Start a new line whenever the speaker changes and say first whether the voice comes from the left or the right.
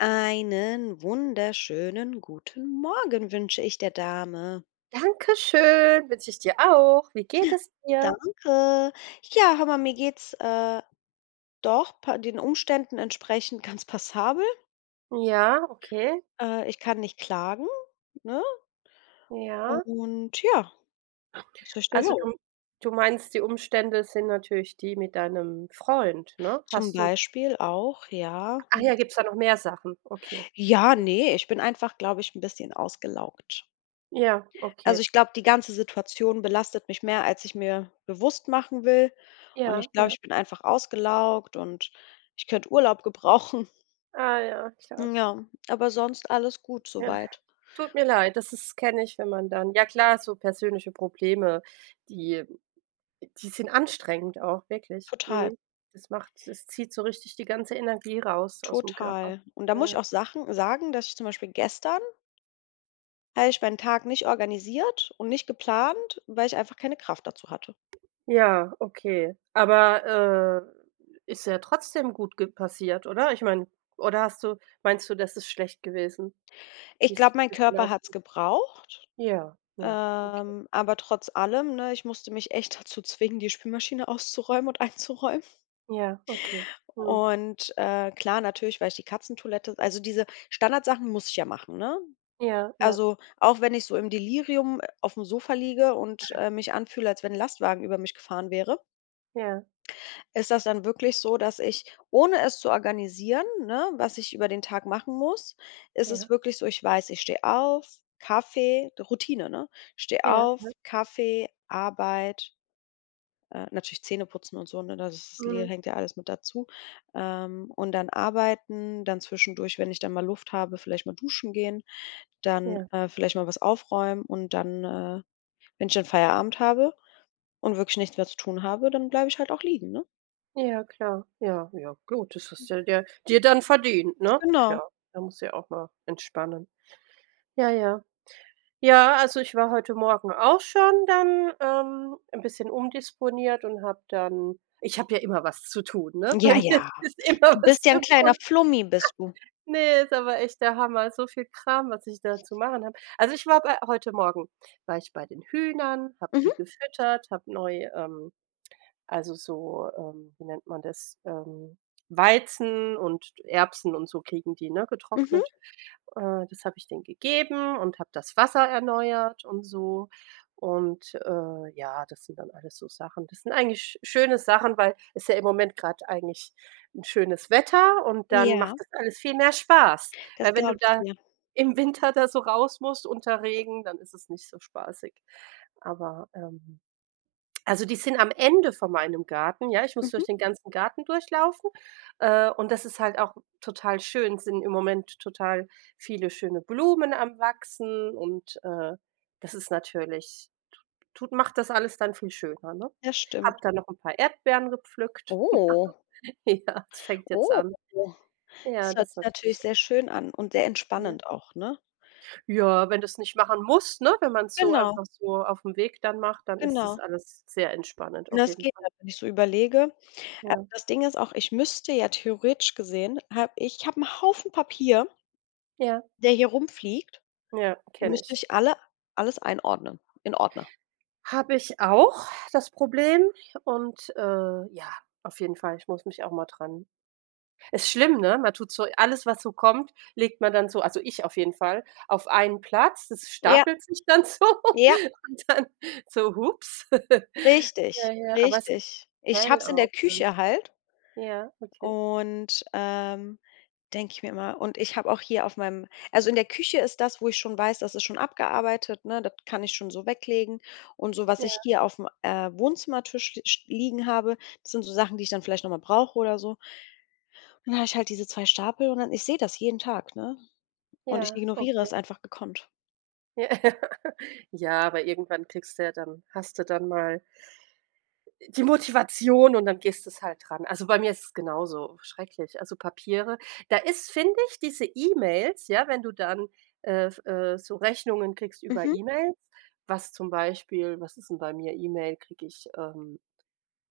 left: Einen wunderschönen guten Morgen wünsche ich der Dame.
right: Dankeschön, wünsch ich dir auch. Wie geht es dir?
left: Danke. Ja, hör mal, mir geht's, äh, doch pa den Umständen entsprechend ganz passabel.
right: Ja, okay.
left: Äh, ich kann nicht klagen, ne?
right: Ja.
left: Und ja,
right: Also du
left: [unintelligible]
right: m du meinst, die Umstände sind natürlich die mit deinem Freund, ne?
left: Zum
right: Hast du
left: Beispiel auch, ja,
right: eAch
left: und
right: ja, gibt's da noch mehr Sachen? Okay.
left: Ja, ne, ich bin einfach, glaube ich, 'n bisschen ausgelaugt.
right: Ja,
left: Also
right: okay.
left: ich glaube, die ganze Situation belastet mich mehr, als ich mir bewusst machen will. Und
right: Ja,
left: ich glaube,
right: ja.
left: ich bin einfach ausgelaugt und ich könnte Urlaub gebrauchen.
right: Ah ja, klar.
left: Ja, aber sonst alles gut so
right: Ja.
left: weit.
right: Tut mir leid, das ist kenne ich, wenn man dann ja klar, so persönliche Probleme, die die sind anstrengend auch wirklich.
left: Total.
right: Mhm, das macht das zieht so richtig die ganze Energie raus ausm Körper.
left: Total. Und da muss
right: Ja,
left: ich
right: ja.
left: auch Sachen sagen, dass ich zum Beispiel gestern habe ich meinen Tag nicht organisiert und nicht geplant, weil ich einfach keine Kraft dazu hatte.
right: Ja, okay. Aber, äh, ist ja trotzdem gut ge passiert, oder? Ich meine, oder hast du meinst du, das ist schlecht gewesen,
left: Ich
right: wie's
left: glaube, mein
right: wie's
left: Körper
right: gelaufen
left: hat's
right: ist?
left: gebraucht,
right: Ja, ja, okay.
left: ähm, aber trotz allem, ne, ich musste mich echt dazu zwingen, die Spülmaschine auszuräumen und einzuräumen.
right: Ja, okay. Mhm.
left: Und, äh, klar, natürlich weil ich die Katzentoilette also diese Standardsachen muss ich ja machen, ne?
right: Ja, ja.
left: Also, auch wenn ich so im Delirium aufm Sofa liege und, äh, mich anfühle, als wenn 'n Lastwagen über mich gefahren wäre
right: Ja.
left: ist das dann wirklich so, dass ich, ohne es zu organisieren, ne, was ich über den Tag machen muss, ist es
right: Ja.
left: wirklich so, ich weiß, ich steh auf, Kaffee Routine, ne? Steh
right: Ja,
left: auf,
right: ne?
left: Kaffee, Arbeit äh, natürlich Zähneputzen und so, ne? Das ist le
right: Mhm.
left: hängt ja alles mit dazu. Ähm, und dann arbeiten, dann zwischendurch, wenn ich dann mal Luft habe, vielleicht mal duschen gehen, dann,
right: Ja.
left: äh, vielleicht mal was aufräumen und dann, äh, wenn ich dann Feierabend habe und wirklich nichts mehr zu tun habe, dann bleibe ich halt auch liegen, ne?
right: Ja, klar, ja, ja. Gut, das hast du dir dir dann verdient, ne?
left: Genau.
right: Klar, man muss ja auch mal entspannen. Ja, ja. Ja, also ich war heute Morgen auch schon dann, ähm, 'n bisschen umdisponiert und habe dann ich habe ja immer was zu tun, ne? Bei
left: Ja,
right: mir
left: ja.
right: ist immer
left: Du
right: was
left: bist ja
right: zu
left: 'n kleiner
right: tun.
left: Flummi, bist du.
right: Ne, ist aber echt der Hammer, so viel Kram, was ich da zu machen habe. Also ich war bei heute Morgen war ich bei den Hühnern, habe die
left: Mhm.
right: gefüttert, habe neu, ähm also so, ähm wie nennt man das, ähm, Weizen und Erbsen und so kriegen die, ne,
left: Mhm.
right: getrocknet. Äh, das habe ich denen gegeben und habe das Wasser erneuert und so. Und, äh, ja, das sind dann alles so Sachen das sind eigentlich sch schöne Sachen, weil ist ja im Moment grad eigentlich 'n schönes Wetter und dann macht
left: Ja.
right: das alles viel mehr Spaß.
left: Das
right: Weil, wenn du
left: glaub ich
right: da
left: dir.
right: im Winter da so raus musst unter Regen, dann ist es nicht so spaßig. Aber, ähm also die sind am Ende von meinem Garten, ja, ich muss durch
left: Mhm.
right: den ganzen Garten durchlaufen, äh, und das ist halt auch total schön. Sind im Moment total viele schöne Blumen am Wachsen und, äh, das ist natürlich tu tut macht das alles dann viel schöner, ne?
left: Das
right: Habe
left: stimmt.
right: da noch 'n paar Erdbeeren gepflückt.
left: Oh.
right: Ja. fängt jetzt
left: Oh,
right: an. Ja,
left: das hört
right: das
left: sich
right: natürlich
left: natürlich sehr schön an und sehr
right: Ja.
left: entspannend auch, ne?
right: Ja, wenn du's nicht machen musst, ne? Wenn man's so
left: Genau.
right: einfach so aufm Weg dann macht, dann ist das
left: Genau.
right: alles sehr entspannend,
left: Na,
right: auf
left: es
right: jeden
left: geht
right: Fall.
left: halt, wenn ich so überlege. Äh,
right: Ja.
left: das Ding ist auch, ich müsste ja theoretisch gesehen hab ich habe 'n Haufen Papier
right: Ja.
left: der hier rumfliegt,
right: Ja,
left: die
right: kenne
left: müsste
right: ich.
left: ich alle alles einordnen in Ordner.
right: Habe ich auch, das Problem und, äh, ja, auf jeden Fall, ich muss mich auch mal dran ist schlimm, ne? Man tut so alles, was so kommt, legt man dann so, also ich auf jeden Fall, auf einen Platz. Das
left: Ja.
right: stapelt sich dann so
left: Ja.
right: und dann so ups. Ja,
left: Richtig,
right: ja, aber es geht
left: richtig. Ich habe
right: hell
left: es in der
right: auf dann.
left: Küche halt
right: Ja, okay.
left: und, ähm, denke ich mir immer und ich habe auch hier auf meinem also in der Küche ist das, wo ich schon weiß, das ist schon abgearbeitet, ne? Das kann ich schon so weglegen und so was ich
right: Ja.
left: hier aufm, äh, Wohnzimmertisch ste sch liegen habe, das sind so Sachen, die ich dann vielleicht noch mal brauche oder so. Und dann habe ich halt diese 2 Stapel und dann ich sehe das jeden Tag, ne? Und ich
right: Ja,
left: ignoriere das
right: okay.
left: einfach gekonnt.
right: Ja. Ja, aber irgendwann kriegst du ja dann hast du dann mal e...die Motivation und dann gehst du's halt ran. Also bei mir ist es genauso schrecklich, also Papiere da ist, finde ich, diese E-Mails, ja, wenn du dann, äh, f äh, so Rechnungen kriegst über
left: Mhm.
right: E-Mails, was zum Beispiel was ist denn bei mir? E-Mail, kriege ich, ähm,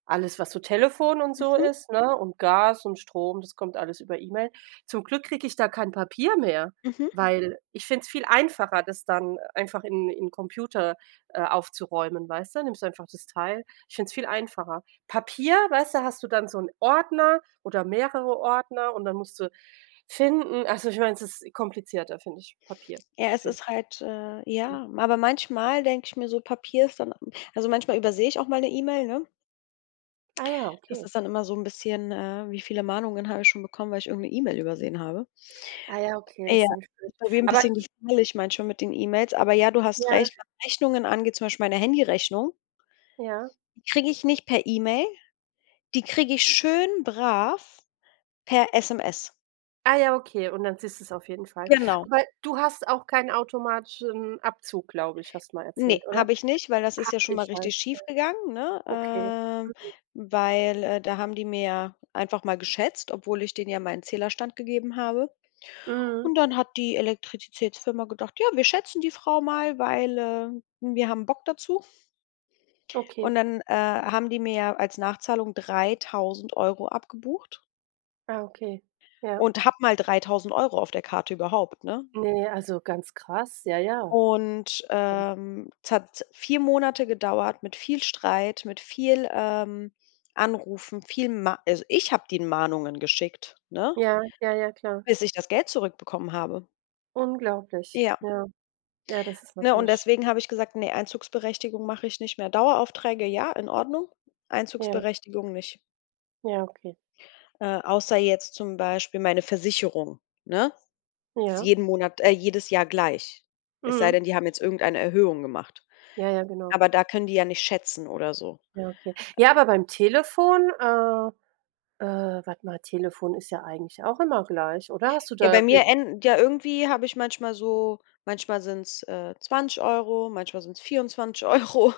right: alles, was so Telefon und so
left: Mhm.
right: ist, ne? Und Gas und Strom, das kommt alles über E-Mail. Zum Glück kriege ich da kein Papier mehr,
left: Mhm.
right: weil ich finde es viel einfacher, das dann einfach in im Computer, äh, aufzuräumen, weißt du, nimmst du einfach das Teil ich finde es viel einfacher. Papier, weißt du, hast du dann so 'n Ordner oder mehrere Ordner und dann musst du finden. Also, ich mein, es ist komplizierter, finde ich, Papier,
left: Ja, es
right: find
left: ist halt äh, ja aber manchmal denke ich mir so, Papier ist dann m also manchmal übersehe ich auch mal 'ne E-Mail, ne?
right: Ah ja,
left: Das
right: okay.
left: ist dann immer so 'n bisschen, äh wie viele Mahnungen habe ich schon bekommen, weil ich irgend 'ne E-Mail übersehen habe.
right: Ah ja, okay, das
left: Ja.
right: ist dann natürlich blöd.
left: Ist bei mir 'n
right: Aber
left: bisschen
right: i
left: gefährlich manchmal mit den E-Mails, aber ja, du hast
right: Ja.
left: recht, was Rechnungen angeht, zum Beispiel meine Handyrechnung
right: Ja.
left: die kriege ich nicht per E-Mail, die kriege ich schön brav per SMS.
right: Ah ja, okay und dann siehst du's auf jeden Fall.
left: Genau.
right: Aber du hast auch keinen automatischen Abzug, glaube ich, hast mal
left: Ne,
right: erzählt, oder?
left: habe ich nicht, weil das ist
right: Habe
left: ja schon mal
right: ich
left: richtig
right: halt. Ja.
left: schief gegangen, ne
right: Okay.
left: ähm,
right: Mhm.
left: weil, äh, da haben die mir ja einfach mal geschätzt, obwohl ich denen ja meinen Zählerstand gegeben habe. Und
right: Mhm.
left: dann hat die Elektrizitätsfirma gedacht: „Ja, wir schätzen die Frau mal, weil, äh, wir haben Bock dazu.“
right: Okay.
left: Und dann, äh, haben die mir ja als Nachzahlung 3.000 € abgebucht
right: Ah, okay. Ja.
left: und habe mal 3000 € auf der Karte überhaupt, ne?
right: Ne, also ganz krass, ja, ja.
left: Und, ähm, es hat 4 Monate gedauert mit viel Streit, mit viel, ähm, Anrufen, viel Ma also ich habe denen Mahnungen geschickt, ne?
right: Ja. Ja, ja, klar.
left: Bis ich das Geld zurückbekommen habe.
right: Unglaublich,
left: Ja.
right: ja. Ja, das ist
left: Ja, und
right: natürlich
left: deswegen habe ich gesagt: „Ne, Einzugsberechtigung mache ich nicht mehr.“ Daueraufträge, ja, in Ordnung.
right: Ja.
left: Einzugsberechtigung nicht.
right: Ja, okay.
left: Äh, außer jetzt zum Beispiel meine Versicherung, ne? Ist
right: Ja.
left: jeden Monat äh, jedes Jahr gleich. Es sei
right: Mhm.
left: denn, die haben jetzt irgendeine Erhöhung gemacht,
right: Ja, ja, genau.
left: aber da können die ja nicht schätzen oder so.
right: Ja, okay. Ja, aber beim Telefon, äh, äh warte mal, Telefon ist ja eigentlich auch immer gleich oder hast du
left: Ja, bei
right: da. [unintelligible]
left: mir änd ja irgendwie habe ich manchmal so manchmal sind's äh 20 €, manchmal sind's 24 €.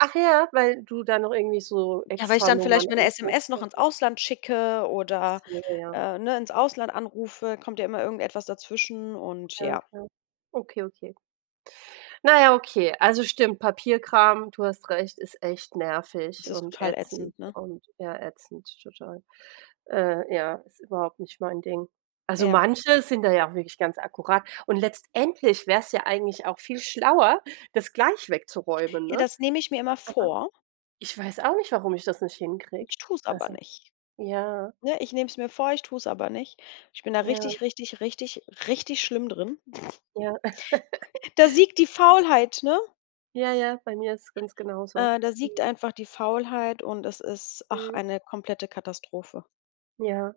right: Ach ja, weil du da noch irgendwie so
left: Ja, weil ich dann vielleicht
right: Extranummern
left: mal 'ne
right: anrufst
left: SMS noch
right: oder
left: ins
right: so?
left: Ausland schicke
right: Ach
left: oder
right: so, ja.
left: äh, ne, ins Ausland anrufe, kommt ja immer irgendetwas dazwischen und
right: Ja,
left: ja.
right: klar. Okay, okay. Naja, okay. Also stimmt, Papierkram,- du hast recht- ist echt nervig
left: Es ist
right: und
left: total
right: ätzend
left: ätzend, ne?
right: und ja, ätzend, total. Äh, ja, ist überhaupt nicht mein Ding. Also,
left: Ja.
right: manche sind da ja auch wirklich ganz akkurat und letztendlich wäre es ja eigentlich auch viel schlauer, das gleich wegzuräumen,
left: Ja,
right: ne,
left: das nehme ich mir immer
right: aber
left: vor.
right: ich weiß auch nicht, warum ich das nicht hinkriege.
left: Ich tue es aber
right: Also,
left: nicht,
right: ja.
left: ne, ich nehme es mir vor, ich tue es aber nicht. Ich bin da
right: Ja.
left: richtig, richtig, richtig, richtig schlimm drin.
right: Ja,
left: Da siegt
right: ja.
left: die Faulheit, ne?
right: Ja, ja, bei mir ist es ganz genauso,
left: Äh, da siegt
right: mhm.
left: einfach die Faulheit und es ist, ach,
right: Mhm.
left: eine komplette Katastrophe.
right: Ja.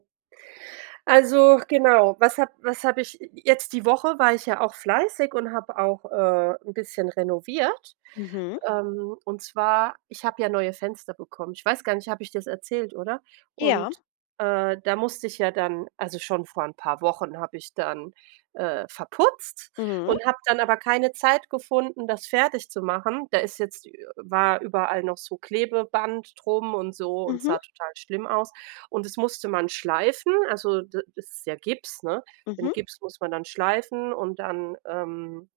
right: Also genau, was habe was habe ich jetzt die Woche war ich ja auch fleißig und habe auch, äh, 'n bisschen renoviert,
left: Mhm.
right: ähm, und zwar, ich habe ja neue Fenster bekommen. Ich weiß gar nicht, habe ich dir das erzählt, oder?
left: Ja.
right: Und, äh, da musste ich ja dann also, schon vor 'n paar Wochen habe ich dann, äh, verputzt
left: Mhm.
right: und habe dann aber keine Zeit gefunden, das fertigzumachen. Da ist jetzt ü war überall noch so Klebeband drum und so und
left: Mhm.
right: sah total schlimm aus. Und es musste man schleifen, also da das ist ja Gips, ne? Den
left: Mhm.
right: Gips muss man dann schleifen und dann ähm,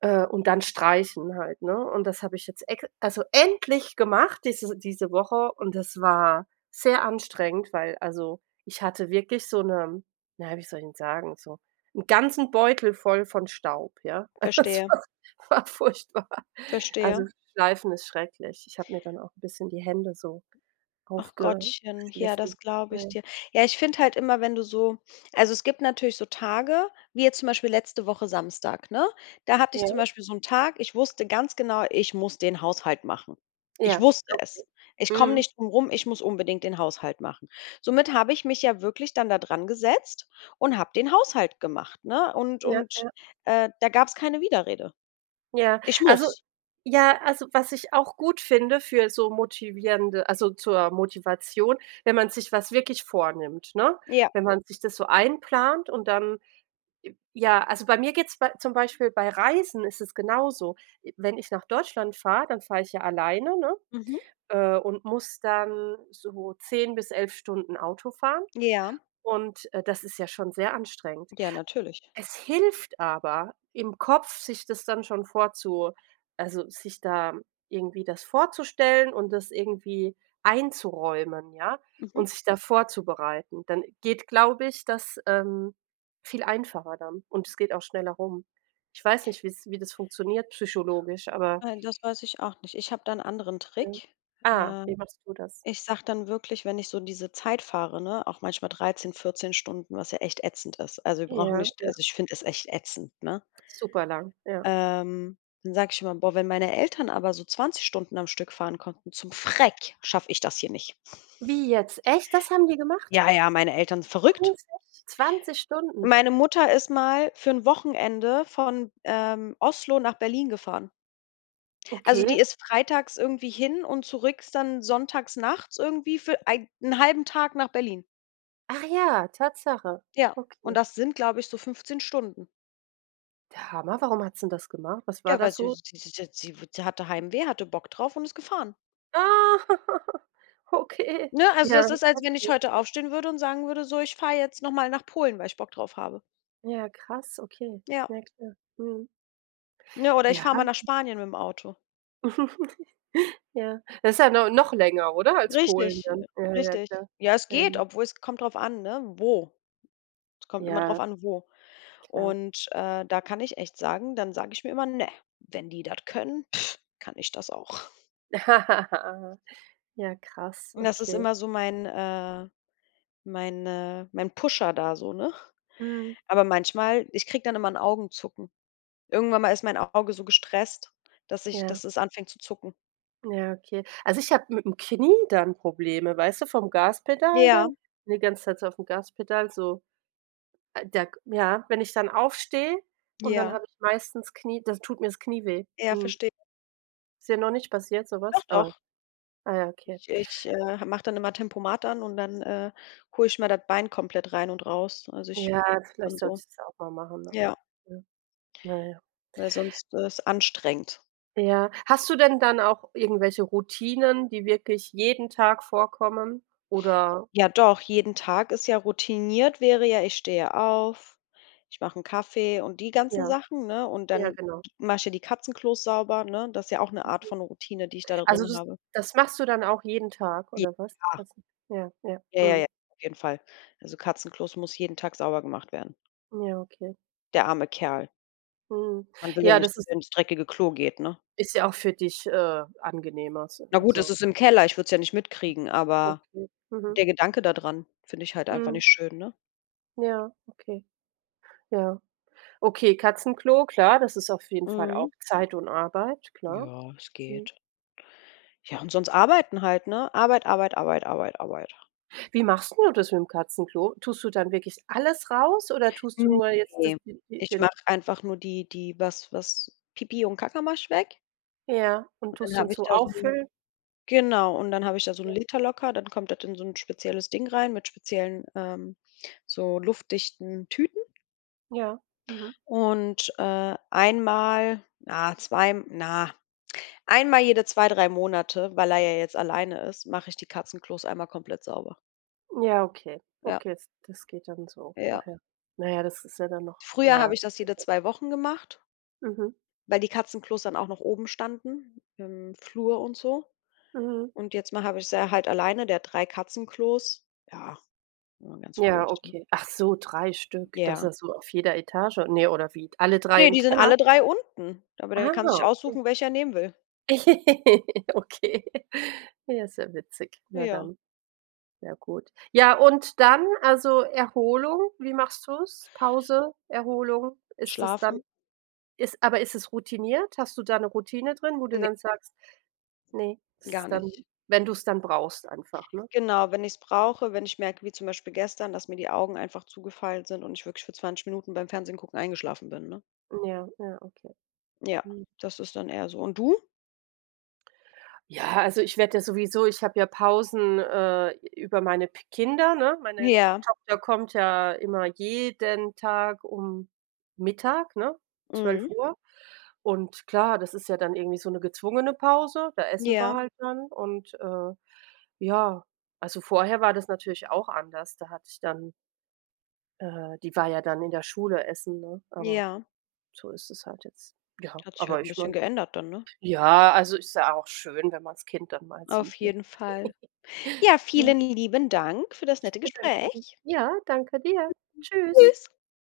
right: äh, und dann streichen halt, ne? Und das habe ich jetzt ex also endlich gemacht diese diese Woche und das war sehr anstrengend, weil also ich hatte wirklich so 'ne na ja, wie soll ich denn sagen, so 'n ganzen Beutel voll von Staub, ja? Es
left: Verstehe.
right: war s war furchtbar. Also,
left: Verstehe.
right: Schleifen ist schrecklich. Ich habe mir dann auch 'n bisschen die Hände so
left: Ach Gottchen, ja,
right: aufgeschliffen,
left: das glaube ich
right: ne?
left: dir. Ja, ich finde halt immer, wenn du so also es gibt natürlich so Tage, wie jetzt zum Beispiel letzte Woche Samstag, ne, da hatte ich
right: Ja.
left: zum Beispiel so 'n Tag, ich wusste ganz genau: „Ich muss den Haushalt machen.“ Ich
right: Ja,
left: wusste
right: okay.
left: es: „Ich komme
right: Mhm.
left: nicht drum rum, ich muss unbedingt den Haushalt machen.“ Somit habe ich mich ja wirklich dann da drangesetzt und habe den Haushalt gemacht, ne? Und
right: Ja.
left: und,
right: Ja.
left: äh, da gab's keine Widerrede.
right: Ja.
left: Ich
right: Also
left: muss.
right: ja, also was ich auch gut finde für so motivierende also zur Motivation, wenn man sich was wirklich vornimmt, ne?
left: Ja.
right: Wenn man sich das so einplant und dann j ja, also bei mir geht's bei zum Beispiel bei Reisen ist es genauso, i wenn ich nach Deutschland fahre, dann fahre ich ja alleine, ne,
left: Mhm.
right: äh, und muss dann so 10 bis 11 Stunden Auto fahren
left: Ja.
right: und, äh, das ist ja schon sehr anstrengend.
left: Ja, natürlich.
right: Es hilft aber im Kopf, sich das dann schon vorzu also sich da irgendwie das vorzustellen und das irgendwie einzuräumen, ja,
left: Mhm.
right: und sich da vorzubereiten. Dann geht, glaube ich, das, ähm, viel einfacher dann und es geht auch schneller rum. Ich weiß nicht, wie's wie das funktioniert psychologisch, aber
left: Nein, das weiß ich auch nicht. Ich habe da 'n anderen Trick.
right: Ah,
left: Ähm,
right: wie machst du das?
left: ich sage dann wirklich, wenn ich so diese Zeit fahre, ne, auch manchmal 13, 14 Stunden, was ja echt ätzend ist. Also wir brauchen
right: Ja.
left: nicht
right: Ja.
left: also ich find es echt ätzend, ne?
right: Super lang, ja.
left: Ähm, dann sage ich immer, boah, wenn meine Eltern aber so 20 Stunden am Stück fahren konnten zum Schreck, schaffe ich das hier nicht.
right: Wie jetzt? Echt, das haben die gemacht?
left: Ja, ja, meine Eltern sind verrückt.
right: 20, 20 Stunden?
left: Meine Mutter ist mal für 'n Wochenende von, ähm, Oslo nach Berlin gefahren. Also
right: Okay.
left: die ist freitags irgendwie hin und zurück ist dann sonntags nachts irgendwie für ei 1/2 Tag nach Berlin.
right: Ach ja, Tatsache,
left: Ja, und
right: okay.
left: das sind, glaube ich, so 15 Stunden.
right: Der Hammer, warum hat sie denn das gemacht? Was war
left: Ja, weil
right: das
left: sie
right: so
left: sie sie sie sie wu sie hatte Heimweh, hatte Bock drauf und ist gefahren.
right: Ah. Okay,
left: Ne, also
right: ja
left: das
right: heftig,
left: ist, als wenn ich
right: heftig.
left: heute aufstehen würde und sagen würde: „So, ich fahre jetzt nochmal nach Polen, weil ich Bock drauf habe.“
right: Ja krass, okay.
left: Ja.
right: Ja klar, mhm.
left: Ne, oder ich
right: Ja.
left: fahre mal nach Spanien mit dem Auto.
right: Ja. Das halt no noch länger, oder als Polen
left: Richtig,
right: dann? Ja, ja, ja
left: richtig.
right: klar.
left: Ja, es geht,
right: [unintelligible]
left: obwohl es kommt drauf an, ne, wo. Es kommt immer drauf
right: Ja.
left: an, wo.
right: Klar.
left: Und, äh, da kann ich echt sagen, dann sage ich mir immer: „Ne, wenn die das können, kann ich das auch.“
right: Ja, krass,
left: Und das ist
right: okay.
left: immer so mein, äh mein, äh mein Pusher da so, ne?
right: Mhm.
left: Aber manchmal ich kriege dann immer 'n Augenzucken. Irgendwann mal ist mein Auge so gestresst, dass ich
right: Ja.
left: dass es anfängt zu zucken.
right: Ja, okay. Also ich habe mit dem Knie dann Probleme, weißt du, vom Gaspedal
left: Ja.
right: dann, ne, ganze Zeit so auf 'm Gaspedal so äh, da k ja, wenn ich dann aufstehe und dann
left: Ja.
right: habe ich meistens Knie dann tut mir das Knie weh,
left: Ja,
right: mhm.
left: verstehe.
right: Ist dir noch nicht passiert,
left: Doch
right: sowas, aber
left: doch.
right: ah, ja, okay.
left: Ich ich, äh, ha mach dann immer Tempomat an und dann, äh, hole ich mal das Bein komplett rein und raus. Also ich
right: Ja,
left: [unintelligible] dann
right: vielleicht sollte
left: so.
right: ich das ja auch mal machen,
left: Ja,
right: aber, ja. Na ja.
left: weil sonst ist anstrengend.
right: Ja. Hast du denn dann auch irgendwelche Routinen, die wirklich jeden Tag vorkommen, oder?
left: Ja, doch, jeden Tag ist ja routiniert wäre ja, ich stehe auf, ich mache 'n Kaffee und die ganzen
right: Ja.
left: Sachen, ne, und
right: Ja,
left: dann
right: genau.
left: mache ich ja die Katzenklos sauber, ne? Das ja auch 'ne Art von Routine, die ich da
right: Also
left: drin
right: das
left: habe.
right: das machst du dann auch jeden Tag
left: [unintelligible]
right: oder was die
left: Ja.
right: Katzen ja, ja,
left: Ja, ja,
right: mhm.
left: ja, auf jeden Fall. Also Katzenklos muss jeden Tag sauber gemacht werden.
right: Ja, okay.
left: Der arme Kerl.
right: Mhm,
left: Man will ja
right: ja,
left: nicht,
right: das
left: dass
right: ist
left: er ins dreckige Klo geht, ne?
right: ist ja auch für dich, äh, angenehmer,
left: Na
right: [unintelligible]
left: gut, das
right: also.
left: ist im Keller, ich würd's ja nicht mitkriegen, aber
right: Okay, mhm.
left: der Gedanke da dran finde ich halt einfach
right: Mhm.
left: nicht schön, ne?
right: Ja, okay. Ja. Okay, Katzenklo klar, das ist auf jeden Fall
left: Mhm.
right: auch Zeit und Arbeit, klar.
left: Ja, es
right: Mhm.
left: geht. Ja, und sonst arbeiten halt, ne? Arbeit, Arbeit, Arbeit, Arbeit, Arbeit.
right: Wie machst 'n du das mitm Katzenklo? Tust du dann wirklich alles raus oder tust du
left: Hm,
right: nur jetzt das
left: ne,
right: die die
left: ich
right: den
left: mache einfach nur die die was was Pipi und Kacka mache ich weg.
right: Ja, und
left: Und
right: tust
left: dann
right: dann
left: habe ich
right: so
left: da so
right: auffüllen?
left: genau, und dann habe ich da so 'n
right: Ja.
left: Liter locker, dann kommt das in so 'n spezielles Ding rein mit speziellen ähm, so luftdichten Tüten.
right: Ja, mhm.
left: Und, äh, einmal na, zwei na einmal jede 2, 3 Monate, weil er ja jetzt alleine ist, mache ich die Katzenklos einmal komplett sauber.
right: Ja, okay.
left: Ja.
right: Okay, jetzt das geht dann so.
left: Ja.
right: Okay. Na ja, das ist ja dann noch,
left: Früher
right: ja.
left: habe ich das jede
right: [unintelligible]
left: 2 Wochen gemacht
right: Mhm.
left: weil die Katzenklos dann auch noch oben standen im Flur und so.
right: Mhm.
left: Und jetzt mache habe ich sie ja halt alleine, der hat 3 Katzenklos. Ja, immer ganz
right: Ja,
left: ruhig, ne?
right: okay. Ach so, 3 Stück. Das
left: Ja.
right: hast du auf jeder Etage? Ne oder wie? Alle 3
left: Ne,
right: im
left: die sind alle
right: Keller?
left: 3 unten, aber der
right: Ah,
left: kann sich
right: okay.
left: aussuchen, welcher er nehmen will.
right: Okay. Ja, ist ja witzig. Na
left: Ja.
right: dann. Sehr gut. Ja, und dann, also Erholung, wie machst du's? Pause, Erholung, ist es dann
left: Schlafen.
right: ist aber ist es routiniert? Hast du da 'ne Routine drin, wo du
left: Ne.
right: dann sagst ne. Ist
left: Gar
right: es dann
left: nicht.
right: wenn du's dann brauchst einfach, ne?
left: Genau, wenn ich's brauche, wenn ich merke, wie zum Beispiel gestern, dass mir die Augen einfach zugefallen sind und ich wirklich für 20 Minuten beim Fernsehen gucken eingeschlafen bin, ne?
right: Ja, ja, okay.
left: Ja,
right: Hm.
left: das ist dann eher so. Und du?
right: Ja, also ich werde ja sowieso ich habe ja Pausen, äh, über meine p Kinder, ne, meine
left: Ja.
right: Tochter kommt ja immer jeden Tag um Mittag, ne, zwölf
left: Mhm.
right: Uhr. Und klar, das ist ja dann irgendwie so 'ne gezwungene Pause, da essen wir
left: Ja.
right: halt dann und, äh, ja, also vorher war das natürlich auch anders, da hatte ich dann äh, die war ja dann in der Schule essen, ne, aber,
left: Ja.
right: so ist es halt jetzt. Ja,
left: Hat sich halt
right: aber
left: 'n
right: ich
left: bisschen
right: meine
left: geändert dann, ne?
right: ja, also ist ja auch schön, wenn man's Kind dann mal
left: Auf
right: sieht, ne?
left: jeden Fall. Ja,
right: Ja.
left: vielen lieben Dank für das
right: Ich
left: nette
right: bedanke mich.
left: Gespräch.
right: Ja, danke dir.
left: [unintelligible]
right: Tschüss.
left: Tschüss.